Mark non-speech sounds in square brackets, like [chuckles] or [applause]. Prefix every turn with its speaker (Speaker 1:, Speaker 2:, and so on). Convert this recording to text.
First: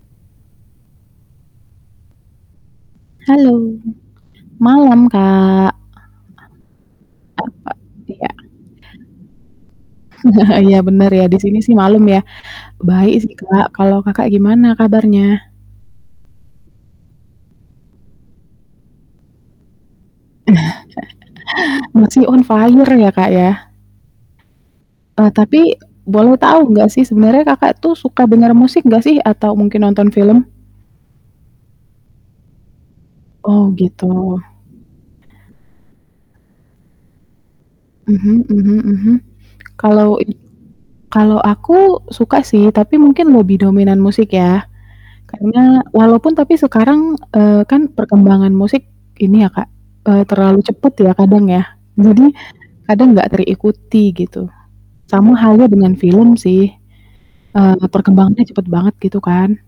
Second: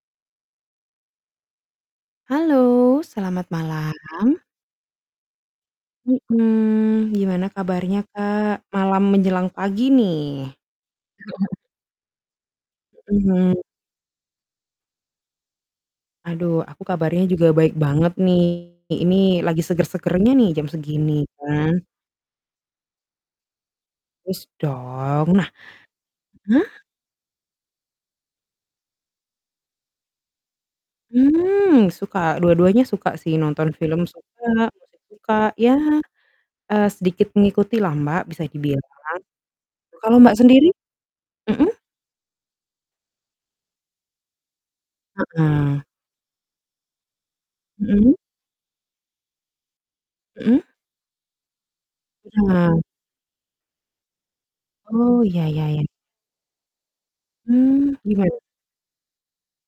Speaker 1: Halo, selamat
Speaker 2: Halo.
Speaker 1: malam.
Speaker 2: Malam, Kak.
Speaker 1: Mhm, gimana
Speaker 2: Apa,
Speaker 1: kabarnya,
Speaker 2: iya.
Speaker 1: Kak? Malam menjelang pagi nih.
Speaker 2: [chuckles] Iya bener ya, di sini
Speaker 1: [chuckles]
Speaker 2: sih malam ya. Baik sih,
Speaker 1: Mmm, mhm.
Speaker 2: Kak, kalau Kakak gimana kabarnya?
Speaker 1: Aduh, aku kabarnya juga baik banget nih. Ini lagi seger-segernya nih jam segini kan.
Speaker 2: [chuckles] Masih on fire ya, Kak, ya.
Speaker 1: Harus dong.
Speaker 2: Eee,
Speaker 1: Nah
Speaker 2: tapi boleh
Speaker 1: hah?
Speaker 2: tahu nggak sih sebenarnya Kakak tuh suka dengar musik nggak sih atau mungkin nonton film?
Speaker 1: Hmm, suka. Dua-duanya suka sih.
Speaker 2: Oh
Speaker 1: Nonton film
Speaker 2: gitu.
Speaker 1: suka, musik suka. Ya, eee, sedikit mengikutilah, Mbak,
Speaker 2: Mhm
Speaker 1: bisa
Speaker 2: mhm
Speaker 1: dibilang.
Speaker 2: mhm. Kalau
Speaker 1: Kalau
Speaker 2: i
Speaker 1: Mbak sendiri?
Speaker 2: kalau
Speaker 1: Mhm?
Speaker 2: aku suka sih tapi mungkin lebih dominan musik ya. Karena
Speaker 1: Heeh.
Speaker 2: walaupun tapi sekarang, eee, kan
Speaker 1: Mhm.
Speaker 2: perkembangan musik ini ya, Kak, eee, terlalu
Speaker 1: Mhm.
Speaker 2: cepat ya kadang ya. Jadi
Speaker 1: Nah.
Speaker 2: kadang nggak terikuti gitu.
Speaker 1: Oh,
Speaker 2: Sama
Speaker 1: iya iya
Speaker 2: halnya
Speaker 1: iya.
Speaker 2: dengan film sih, eee,
Speaker 1: Mmm, gimana?
Speaker 2: perkembangannya cepat banget gitu kan.